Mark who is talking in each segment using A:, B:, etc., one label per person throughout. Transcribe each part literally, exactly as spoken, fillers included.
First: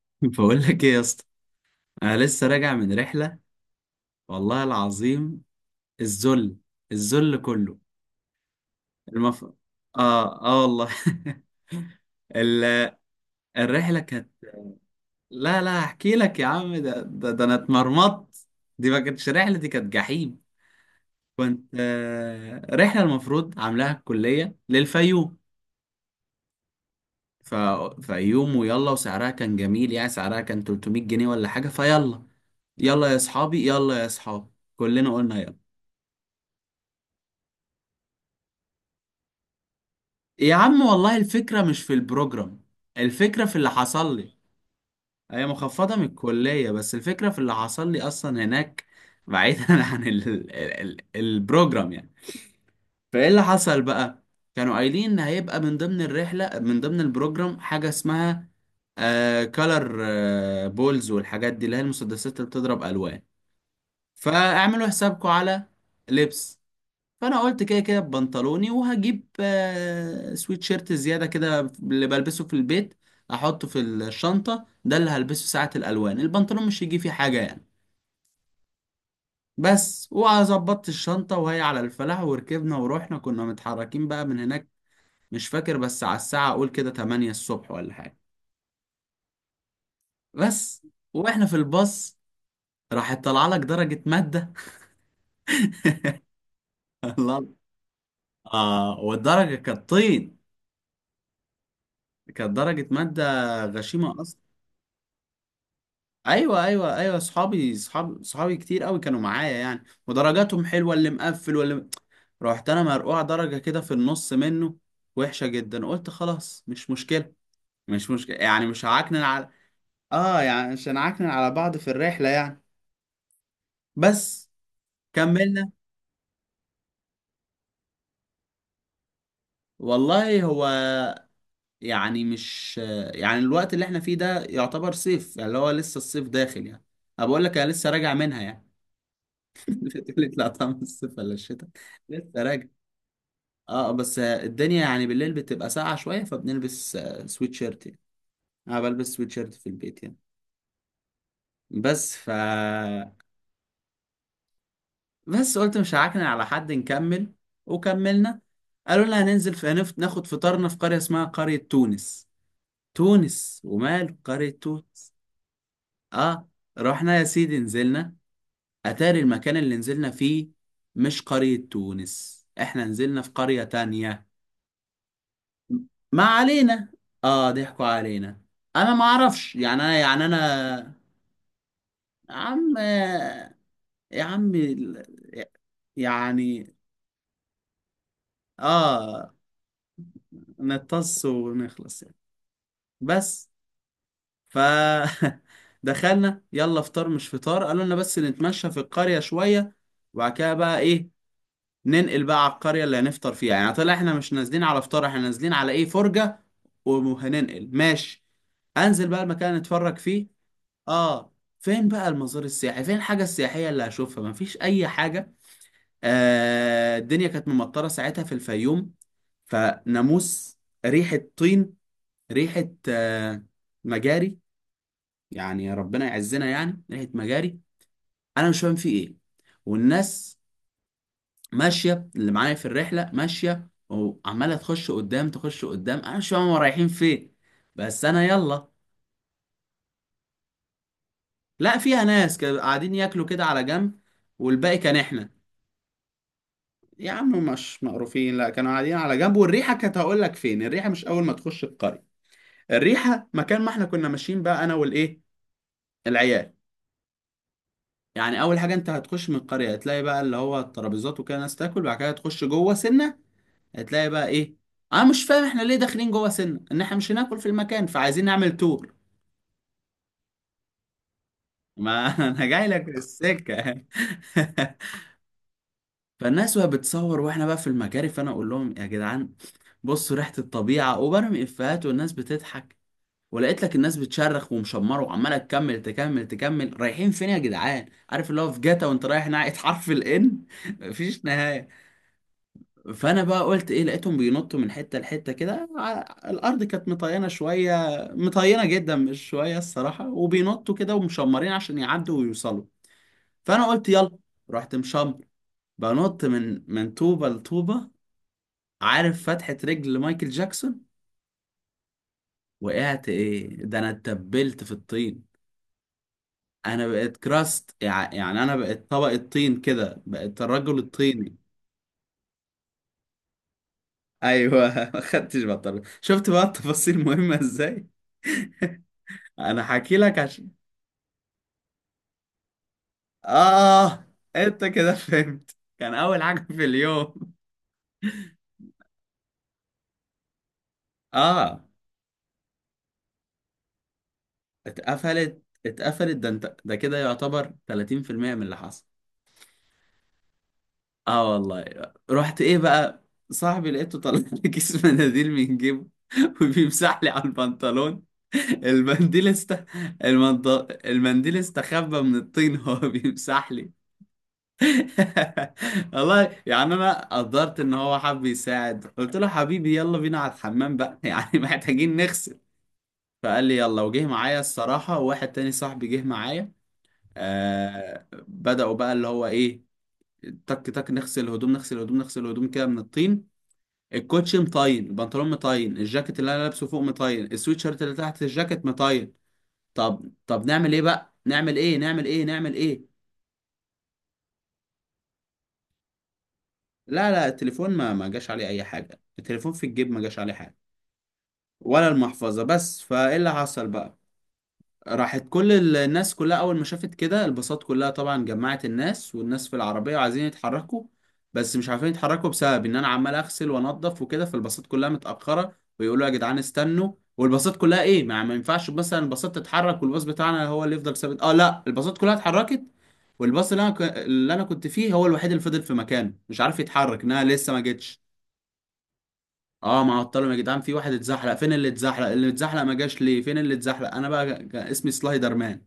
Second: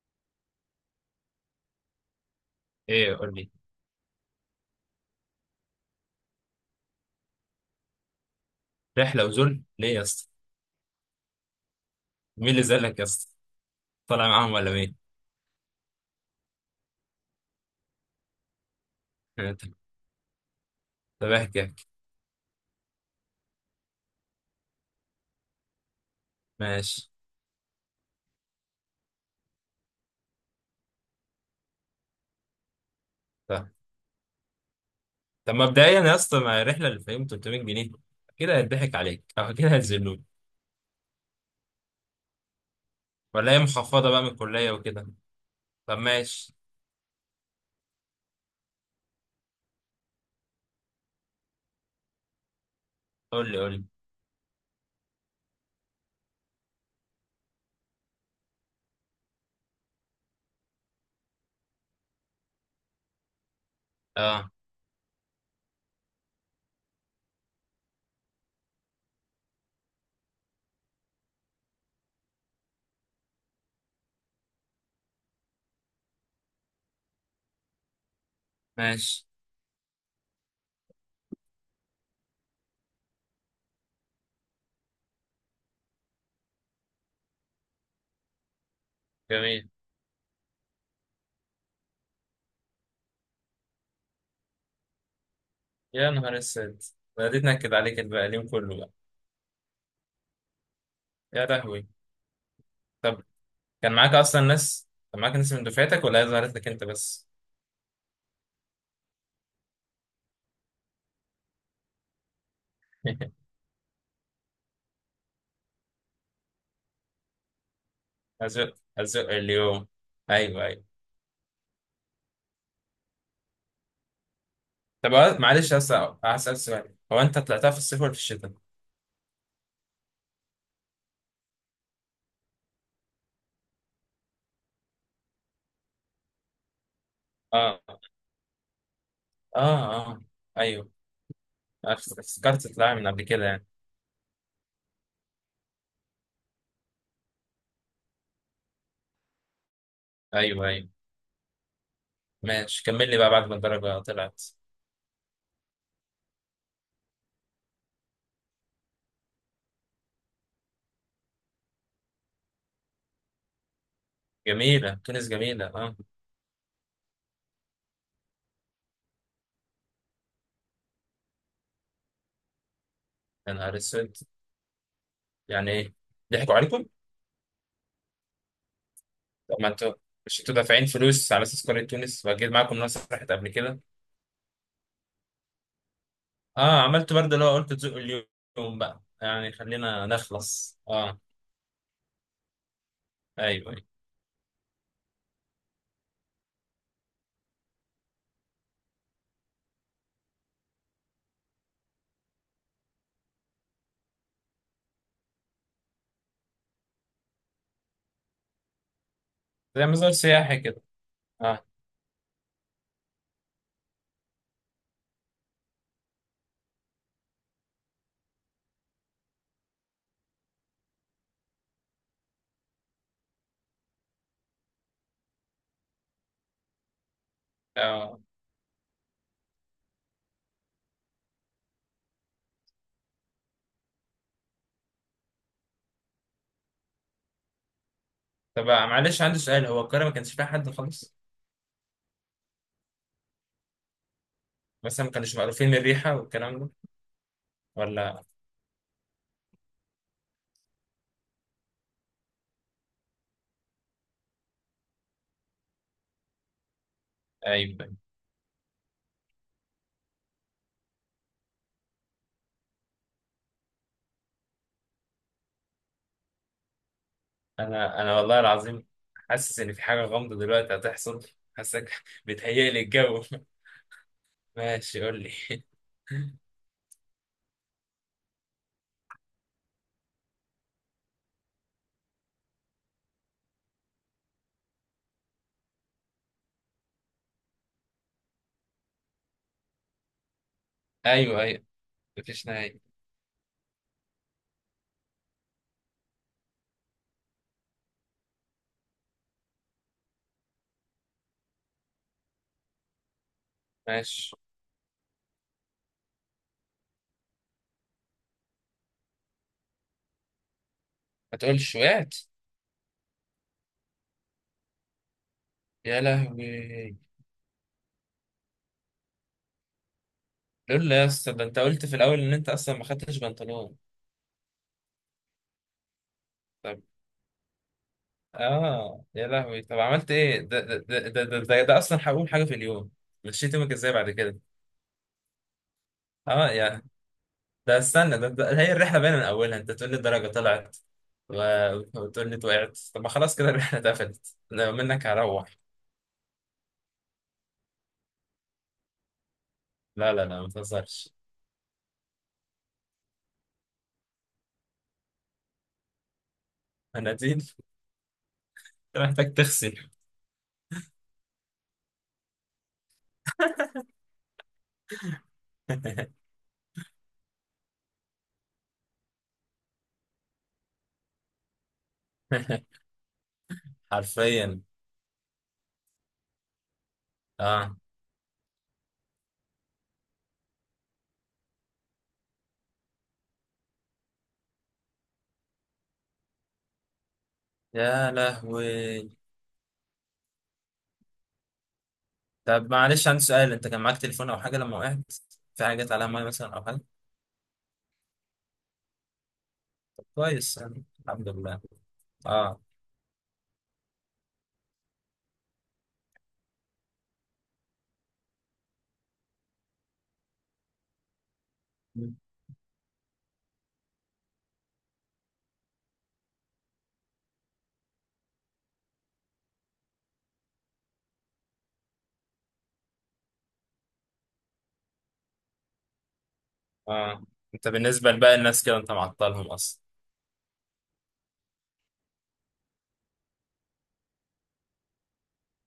A: بقول لك ايه يا اسطى. انا لسه راجع من
B: ايه؟ قول
A: رحله.
B: لي.
A: والله العظيم الذل الذل كله.
B: رحله
A: المف...
B: وذل ليه يا اسطى؟
A: اه اه والله.
B: مين اللي
A: ال...
B: زلك يا اسطى؟
A: الرحله
B: طالع
A: كانت،
B: معاهم ولا مين؟
A: لا لا هحكي لك يا عم، ده ده, ده انا اتمرمطت. دي ما كانتش
B: آه،
A: رحله، دي
B: طب
A: كانت جحيم.
B: طب احكي
A: كنت
B: احكي.
A: آه... رحله المفروض عاملاها الكليه للفيوم.
B: ماشي.
A: ف... فيوم ويلا، وسعرها كان جميل، يعني سعرها كان ثلاث مية جنيه ولا حاجه، فيلا يلا يا اصحابي،
B: طب
A: يلا يا اصحابي. كلنا قلنا
B: طب,
A: يلا.
B: مبدئيا يا اسطى, مع الرحله اللي فيهم تلتمية جنيه كده هيضحك عليك او كده هيذلوك.
A: يا عم والله الفكرة مش في البروجرام، الفكرة
B: ولا
A: في
B: هي
A: اللي
B: محفظه
A: حصل
B: بقى من
A: لي.
B: الكليه وكده؟
A: هي مخفضة
B: طب
A: من
B: ماشي.
A: الكلية، بس الفكرة في اللي حصل لي أصلا هناك. بعيدا عن ال ال ال البروجرام يعني. فإيه اللي
B: قول لي قول
A: حصل
B: لي.
A: بقى؟ كانوا قايلين إن هيبقى من ضمن الرحلة، من ضمن البروجرام، حاجة اسمها آه كالر آه بولز، والحاجات دي اللي هي المسدسات اللي بتضرب ألوان،
B: اه.
A: فاعملوا حسابكم على لبس. فانا قلت كده كده ببنطلوني، وهجيب آه، سويت شيرت زياده كده اللي بلبسه في البيت، احطه في الشنطه، ده اللي هلبسه ساعه الالوان، البنطلون مش هيجي فيه حاجه يعني.
B: ماشي.
A: بس وظبطت الشنطه وهي على الفلاح، وركبنا ورحنا، كنا متحركين بقى من هناك مش فاكر، بس على الساعه اقول كده تمانية الصبح ولا حاجه.
B: جميل.
A: بس واحنا في الباص راحت طالعه لك درجه ماده.
B: يا نهار اسود.
A: الله.
B: بديت نكد عليك بقى اليوم كله بقى.
A: اه والدرجه كانت طين.
B: يا لهوي.
A: كانت درجه ماده
B: طب كان معاك
A: غشيمه.
B: اصلا ناس كان معاك ناس من دفعتك ولا هي ظهرت
A: ايوه
B: لك انت
A: ايوه ايوه،
B: بس؟
A: صحابي، صحاب صحابي كتير قوي كانوا معايا يعني، ودرجاتهم حلوه، اللي مقفل واللي م- رحت انا مرقوع درجه كده في النص منه، وحشه جدا. قلت خلاص مش مشكله، مش مشكله يعني،
B: ازق
A: مش هعكنن
B: ازق
A: على،
B: اليوم.
A: اه
B: ايوه
A: يعني
B: ايوه.
A: مش هنعكنن على بعض في الرحله يعني. بس
B: طب هو-
A: كملنا.
B: معلش بس. هسأل سؤال, هو انت طلعتها في الصيف ولا في الشتاء؟
A: والله هو يعني مش، يعني الوقت اللي احنا فيه ده يعتبر صيف يعني، اللي هو لسه الصيف داخل يعني. أنا بقول لك انا
B: اه
A: لسه راجع منها يعني.
B: اه اه.
A: تقول لي لا طعم
B: ايوه.
A: الصيف ولا الشتاء.
B: أنا
A: لسه راجع.
B: افتكرت تطلعها من قبل كده يعني.
A: اه بس الدنيا يعني بالليل بتبقى ساقعة شوية، فبنلبس آه، سويت شيرت يعني. انا بلبس سويت شيرت في البيت يعني.
B: ايوه ايوه.
A: بس ف
B: ماشي, كمل لي بقى بعد ما الدرجة طلعت.
A: بس قلت مش هعكن على حد، نكمل. وكملنا. قالوا لنا هننزل في هنفت، ناخد فطارنا في قرية اسمها قرية تونس. تونس ومال قرية
B: جميلة
A: تونس؟
B: تونس, جميلة, اه.
A: اه. رحنا يا سيدي، نزلنا. اتاري المكان اللي نزلنا فيه مش قرية تونس، احنا نزلنا في
B: يا
A: قرية
B: نهار اسود,
A: تانية.
B: يعني ايه؟
A: ما
B: ضحكوا عليكم؟
A: علينا. اه ضحكوا علينا. انا ما اعرفش
B: طب ما
A: يعني،
B: انتوا,
A: انا يعني انا،
B: مش انتوا دافعين فلوس على اساس قرية تونس,
A: يا
B: واكيد
A: عم،
B: معاكم ناس راحت قبل كده.
A: يا عم ال- يعني،
B: اه, عملت برضه اللي هو قلت تزقوا اليوم بقى
A: اه،
B: يعني خلينا نخلص اه.
A: نتص ونخلص يعني. بس
B: ايوه ايوه.
A: ف دخلنا، يلا فطار مش فطار، قالوا لنا بس نتمشى في القرية شوية، وبعد كده بقى ايه، ننقل بقى على القرية اللي هنفطر فيها، يعني طلع احنا مش نازلين على فطار، احنا نازلين على ايه، فرجة. وهننقل ماشي، انزل بقى المكان اللي
B: زي
A: نتفرج
B: مزار
A: فيه.
B: سياحي كده؟
A: اه.
B: اه.
A: فين بقى المزار السياحي؟ فين الحاجة السياحية اللي هشوفها؟ مفيش أي حاجة. آه الدنيا كانت ممطرة ساعتها في الفيوم، فناموس، ريحة طين، ريحة آه مجاري، يعني ربنا يعزنا يعني ريحة مجاري.
B: آه.
A: أنا مش فاهم في إيه. والناس ماشية، اللي معايا في الرحلة ماشية وعمالة تخش قدام تخش قدام، أنا مش فاهم هما رايحين فين، بس أنا
B: طب
A: يلا.
B: معلش عندي سؤال, هو القاهرة ما كانش فيها حد خالص؟
A: لا فيها ناس كانوا قاعدين ياكلوا كده على جنب، والباقي كان
B: مثلا ما
A: إحنا.
B: كانوش مقرفين من الريحة والكلام ده
A: يا عم مش
B: ولا؟
A: مقروفين، لا كانوا قاعدين على جنب، والريحه كانت هقول لك فين الريحه، مش اول ما تخش القريه، الريحه مكان ما احنا كنا ماشيين بقى انا والايه، العيال.
B: أيوة.
A: يعني اول حاجه انت هتخش من القريه هتلاقي بقى اللي هو الترابيزات وكده ناس تاكل، بعد كده هتخش جوه سنه هتلاقي بقى ايه، انا مش فاهم احنا ليه داخلين جوه سنه، ان احنا مش هناكل في المكان،
B: أنا أنا
A: فعايزين
B: والله
A: نعمل
B: العظيم
A: تور.
B: حاسس إن في حاجة غامضة دلوقتي هتحصل. حاسك
A: ما انا جاي
B: بتهيأ لي
A: لك في
B: الجو.
A: السكه.
B: ماشي, قول لي.
A: فالناس وهي بتصور واحنا بقى في المجاري، فانا اقول لهم يا جدعان بصوا ريحه الطبيعه، وبرمي افيهات والناس بتضحك. ولقيت لك الناس بتشرخ ومشمره وعماله تكمل تكمل تكمل. رايحين فين يا جدعان؟ عارف اللي هو في جاتا وانت رايح ناحيه حرف الان، مفيش
B: أيوة أيوة.
A: نهايه.
B: مفيش نهاية.
A: فانا بقى قلت ايه، لقيتهم بينطوا من حته لحته كده، ع- الارض كانت مطينه شويه، مطينه جدا مش شويه الصراحه، وبينطوا كده ومشمرين عشان يعدوا ويوصلوا، فانا قلت يلا.
B: ماشي.
A: رحت مشمر، بنط من من طوبه لطوبه، عارف فتحه رجل مايكل جاكسون.
B: ما تقولش وقعت.
A: وقعت ايه، ده انا اتبلت في الطين.
B: يا
A: انا
B: لهوي.
A: بقيت كراست يع- يعني انا بقيت طبق الطين كده، بقيت الرجل
B: لولا يا اسطى,
A: الطيني.
B: ده أنت قلت في الأول إن أنت أصلا ما خدتش بنطلون.
A: ايوه ما خدتش بطل، شفت بقى
B: طب
A: التفاصيل مهمة ازاي.
B: آه يا لهوي,
A: انا
B: طب
A: حكي
B: عملت
A: لك
B: إيه؟
A: عشان،
B: ده ده ده ده, ده, ده, ده أصلا هقول حاجة في اليوم. مشيت يومك إزاي
A: اه،
B: بعد كده؟
A: انت كده فهمت كان اول حاجة
B: اه
A: في
B: يا.
A: اليوم.
B: ده, استنى, ده, ده هي الرحله باينه من اولها. انت تقول لي الدرجه طلعت
A: اه.
B: و- وتقول لي وقعت. طب ما خلاص كده الرحله اتقفلت. لو منك
A: اتقفلت
B: هروح.
A: اتقفلت، ده انت ده كده يعتبر ثلاثين في المية من اللي حصل.
B: لا لا لا, ما تهزرش.
A: اه والله. رحت ايه بقى، صاحبي لقيته طلع لي كيس مناديل من جيبه وبيمسح لي على
B: مناديل؟
A: البنطلون.
B: انت
A: المنديل
B: محتاج
A: است
B: تغسل.
A: المنط... المنديل استخبى من الطين، هو بيمسح لي. والله يعني انا قدرت ان هو حب يساعد، قلت له حبيبي يلا بينا على الحمام بقى يعني محتاجين نغسل. فقال لي يلا، وجه معايا
B: حرفيا.
A: الصراحة، وواحد تاني صاحبي جه معايا.
B: اه
A: آه بدأوا بقى اللي هو ايه، تك تك، نغسل الهدوم نغسل الهدوم نغسل الهدوم كده من الطين. الكوتشي مطين، البنطلون مطين، الجاكيت اللي انا لابسه فوق مطين، السويت شيرت اللي
B: يا
A: تحت الجاكيت
B: لهوي.
A: مطين. طب طب نعمل ايه بقى، نعمل ايه، نعمل ايه، نعمل
B: طب
A: ايه؟
B: معلش عندي سؤال, انت كان معاك تليفون او حاجه لما وقعت؟ في حاجه جت عليها ميه مثلا او حاجه؟
A: لا لا التليفون ما ما جاش عليه اي حاجه، التليفون في الجيب ما جاش عليه حاجه.
B: كويس يعني, الحمد لله.
A: ولا المحفظه.
B: اه
A: بس فايه اللي حصل بقى، راحت كل ال- الناس كلها اول ما شافت كده، الباصات كلها طبعا جمعت الناس، والناس في العربيه وعايزين يتحركوا، بس مش عارفين يتحركوا بسبب ان انا عمال اغسل وانضف وكده، فالباصات كلها متاخره ويقولوا يا جدعان استنوا. والباصات كلها ايه، ما, ما ينفعش مثلا الباصات تتحرك والباص بتاعنا هو اللي يفضل ثابت، اه لا الباصات كلها اتحركت، والباص اللي انا ك... اللي انا كنت فيه هو الوحيد اللي فضل في مكانه مش عارف يتحرك،
B: اه.
A: انها لسه ما
B: انت
A: جتش.
B: بالنسبه لباقي الناس كده انت معطلهم اصلا.
A: اه معطلهم يا جدعان. في واحد اتزحلق، فين اللي اتزحلق؟ اللي اتزحلق ما جاش ليه، فين اللي اتزحلق، انا بقى ج- ج- اسمي سلايدر مان.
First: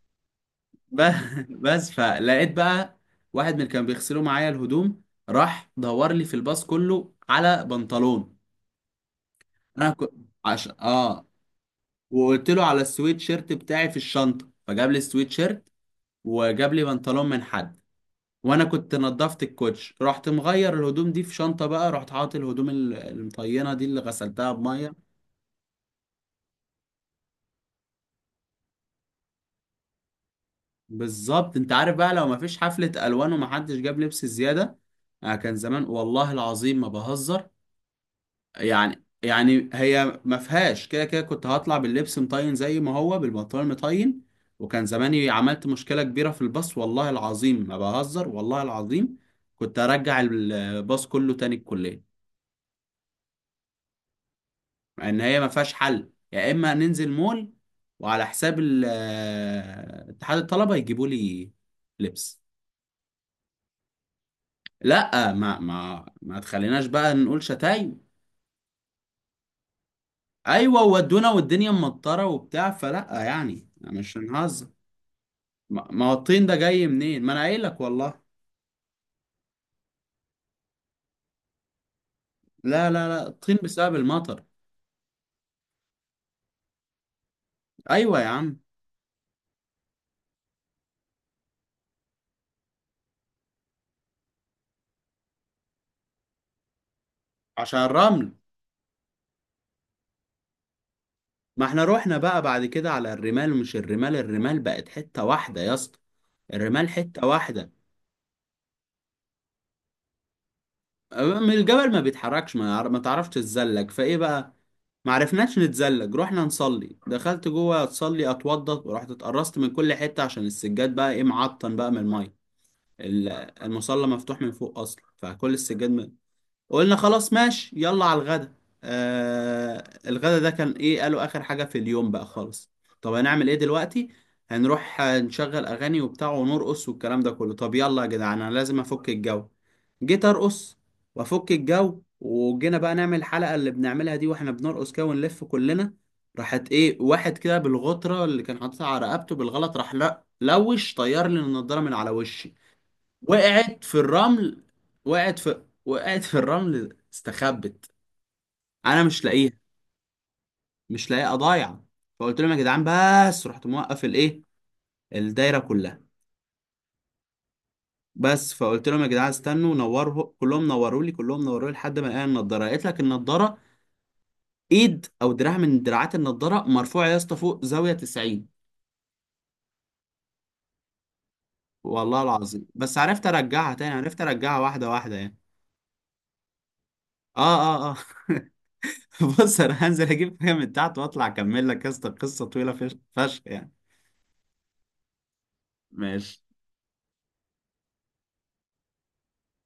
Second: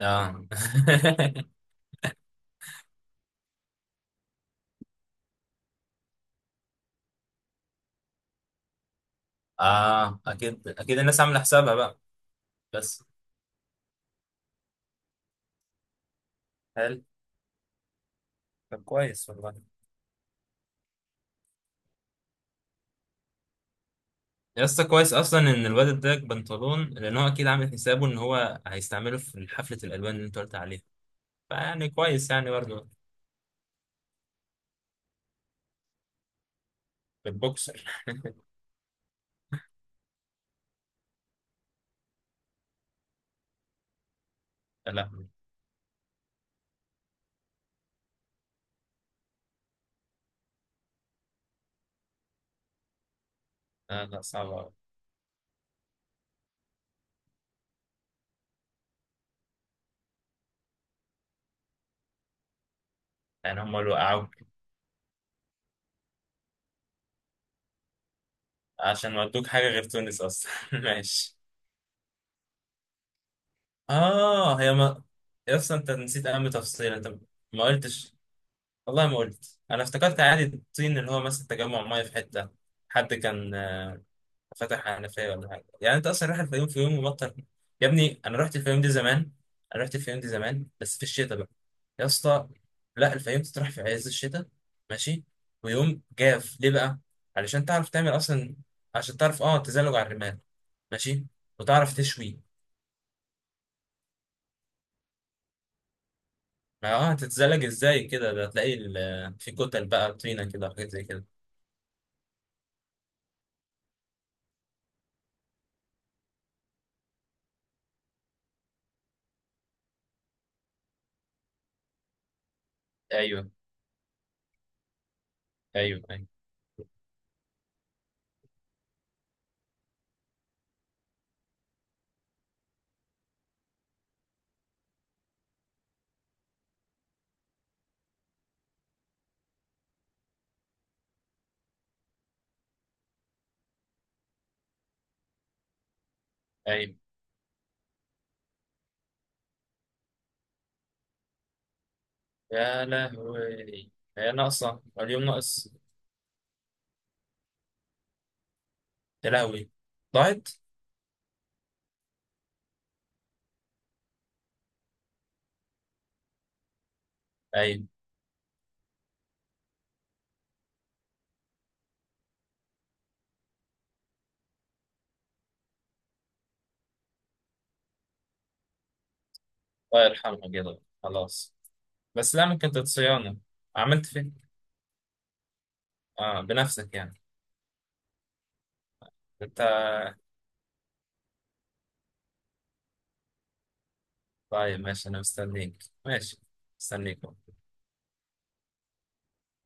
B: اه.
A: ب- بس فلقيت بقى واحد من اللي كان بيغسلوا معايا الهدوم راح دور لي في الباص كله على بنطلون. انا كنت
B: اه,
A: عش...
B: اكيد اكيد الناس
A: اه،
B: عامله حسابها بقى.
A: وقلت له على
B: بس.
A: السويت شيرت بتاعي في الشنطه، فجاب لي السويت شيرت وجاب لي
B: حلو.
A: بنطلون من حد. وانا
B: طب
A: كنت
B: كويس
A: نضفت
B: والله.
A: الكوتش، رحت مغير الهدوم دي في شنطه بقى، رحت حاطط الهدوم ال- المطينه دي اللي غسلتها
B: يا اسطى
A: بميه.
B: كويس اصلا ان الواد اداك بنطلون, لان هو اكيد عامل حسابه ان هو هيستعمله في حفله الالوان اللي انت قلت عليها.
A: بالظبط. انت
B: فيعني
A: عارف بقى لو
B: كويس
A: ما
B: يعني
A: فيش
B: برضه.
A: حفله الوان ومحدش جاب لبس زياده، آه كان زمان والله العظيم ما بهزر
B: البوكسر.
A: يعني، يعني هي ما فيهاش كده كده كنت هطلع باللبس مطين زي ما هو، بالبنطلون مطين. وكان
B: لا
A: زماني عملت مشكلة كبيرة في الباص، والله العظيم ما بهزر، والله العظيم كنت ارجع الباص كله تاني الكلية.
B: لا لا, صعب أوي.
A: مع ان هي ما فيهاش حل، يا اما ننزل مول وعلى حساب ال- آه، اتحاد الطلبة يجيبوا لي لبس.
B: يعني هم اللي وقعوك؟
A: لا ما ما ما تخليناش بقى نقول شتايم.
B: عشان ودوك حاجه غير تونس اصلا.
A: ايوه ودونا
B: ماشي.
A: والدنيا مطرة وبتاع فلا، يعني مش
B: اه,
A: هنهزر.
B: هي ما. يا اسطى
A: ما
B: انت
A: ما هو
B: نسيت
A: الطين
B: اهم
A: ده جاي
B: تفصيل انت.
A: منين، ما انا قايل
B: ما
A: لك
B: قلتش.
A: والله.
B: والله ما قلت. انا افتكرت عادي, الطين اللي هو مثلا تجمع ميه في حته.
A: لا لا
B: حد
A: لا
B: كان
A: الطين بسبب المطر.
B: فتح حنفية ولا حاجة يعني؟ انت اصلا رايح الفيوم في يوم مبطل. يا
A: ايوه
B: ابني
A: يا
B: انا رحت
A: عم.
B: الفيوم دي زمان. انا رحت الفيوم دي زمان بس في الشتاء بقى. يا اسطى, لا, الفيوم تروح في عز الشتاء. ماشي. ويوم جاف ليه بقى؟ علشان
A: عشان
B: تعرف تعمل
A: الرمل.
B: اصلا. عشان تعرف اه تزلج على الرمال. ماشي.
A: ما احنا
B: وتعرف
A: رحنا
B: تشوي.
A: بقى بعد كده على الرمال، مش الرمال، الرمال بقت حتة واحدة يا اسطى. الرمال
B: ما اه,
A: حتة
B: هتتزلج
A: واحدة
B: ازاي كده؟ ده هتلاقي ال- في كتل بقى, طينة كده وحاجات زي كده.
A: من الجبل ما بيتحركش، ما, يعر- ما تعرفش تتزلج، فايه بقى. ما عرفناش نتزلج. رحنا نصلي، دخلت جوه اتصلي اتوضى، ورحت اتقرصت من كل حتة عشان السجاد بقى ايه، معطن بقى من المية. ال-
B: ايوه
A: المصلى مفتوح من فوق اصلا، فكل
B: ايوه
A: السجاد.
B: ايوه
A: قلنا خلاص ماشي يلا على الغدا. آه الغدا ده كان ايه، قالوا اخر حاجة في اليوم بقى خالص. طب هنعمل ايه دلوقتي، هنروح آه، نشغل اغاني وبتاع ونرقص والكلام ده كله. طب يلا يا جدعان انا لازم افك الجو. جيت ارقص وافك الجو، وجينا بقى نعمل الحلقة اللي بنعملها دي واحنا بنرقص كده ونلف كلنا، راحت
B: ايوه.
A: ايه واحد كده بالغطرة اللي كان حاططها على رقبته بالغلط، راح لا لوش، طير لي النضارة من على وشي.
B: يا
A: وقعت
B: لهوي.
A: في
B: هي
A: الرمل.
B: ناقصة اليوم
A: وقعت في
B: ناقص.
A: وقعت في الرمل، استخبت، انا مش
B: يا
A: لاقيها.
B: لهوي. ضاعت.
A: مش لاقيها، ضايعه. فقلت لهم يا جدعان، بس رحت موقف الايه، الدايره كلها،
B: اي.
A: بس فقلت لهم يا جدعان استنوا نوروا كلهم، نوروا لي كلهم نوروا لي لحد ما الاقي النضاره. لقيت لك النضاره، ايد او دراع من دراعات النضاره مرفوعه يا اسطى فوق، زاويه تسعين.
B: الله يرحمها كده, خلاص.
A: والله
B: بس لا,
A: العظيم،
B: ممكن
A: بس عرفت
B: تتصيانة.
A: ارجعها تاني،
B: عملت
A: عرفت
B: فين؟
A: ارجعها واحده واحده يعني.
B: اه, بنفسك يعني.
A: اه اه اه. بص
B: انت.
A: انا هنزل اجيب حاجه من تحت واطلع اكمل لك، يا اسطى قصه طويله فش- فشخ يعني.
B: طيب ماشي, انا مستنيك. ماشي.
A: ماشي.
B: مستنيك.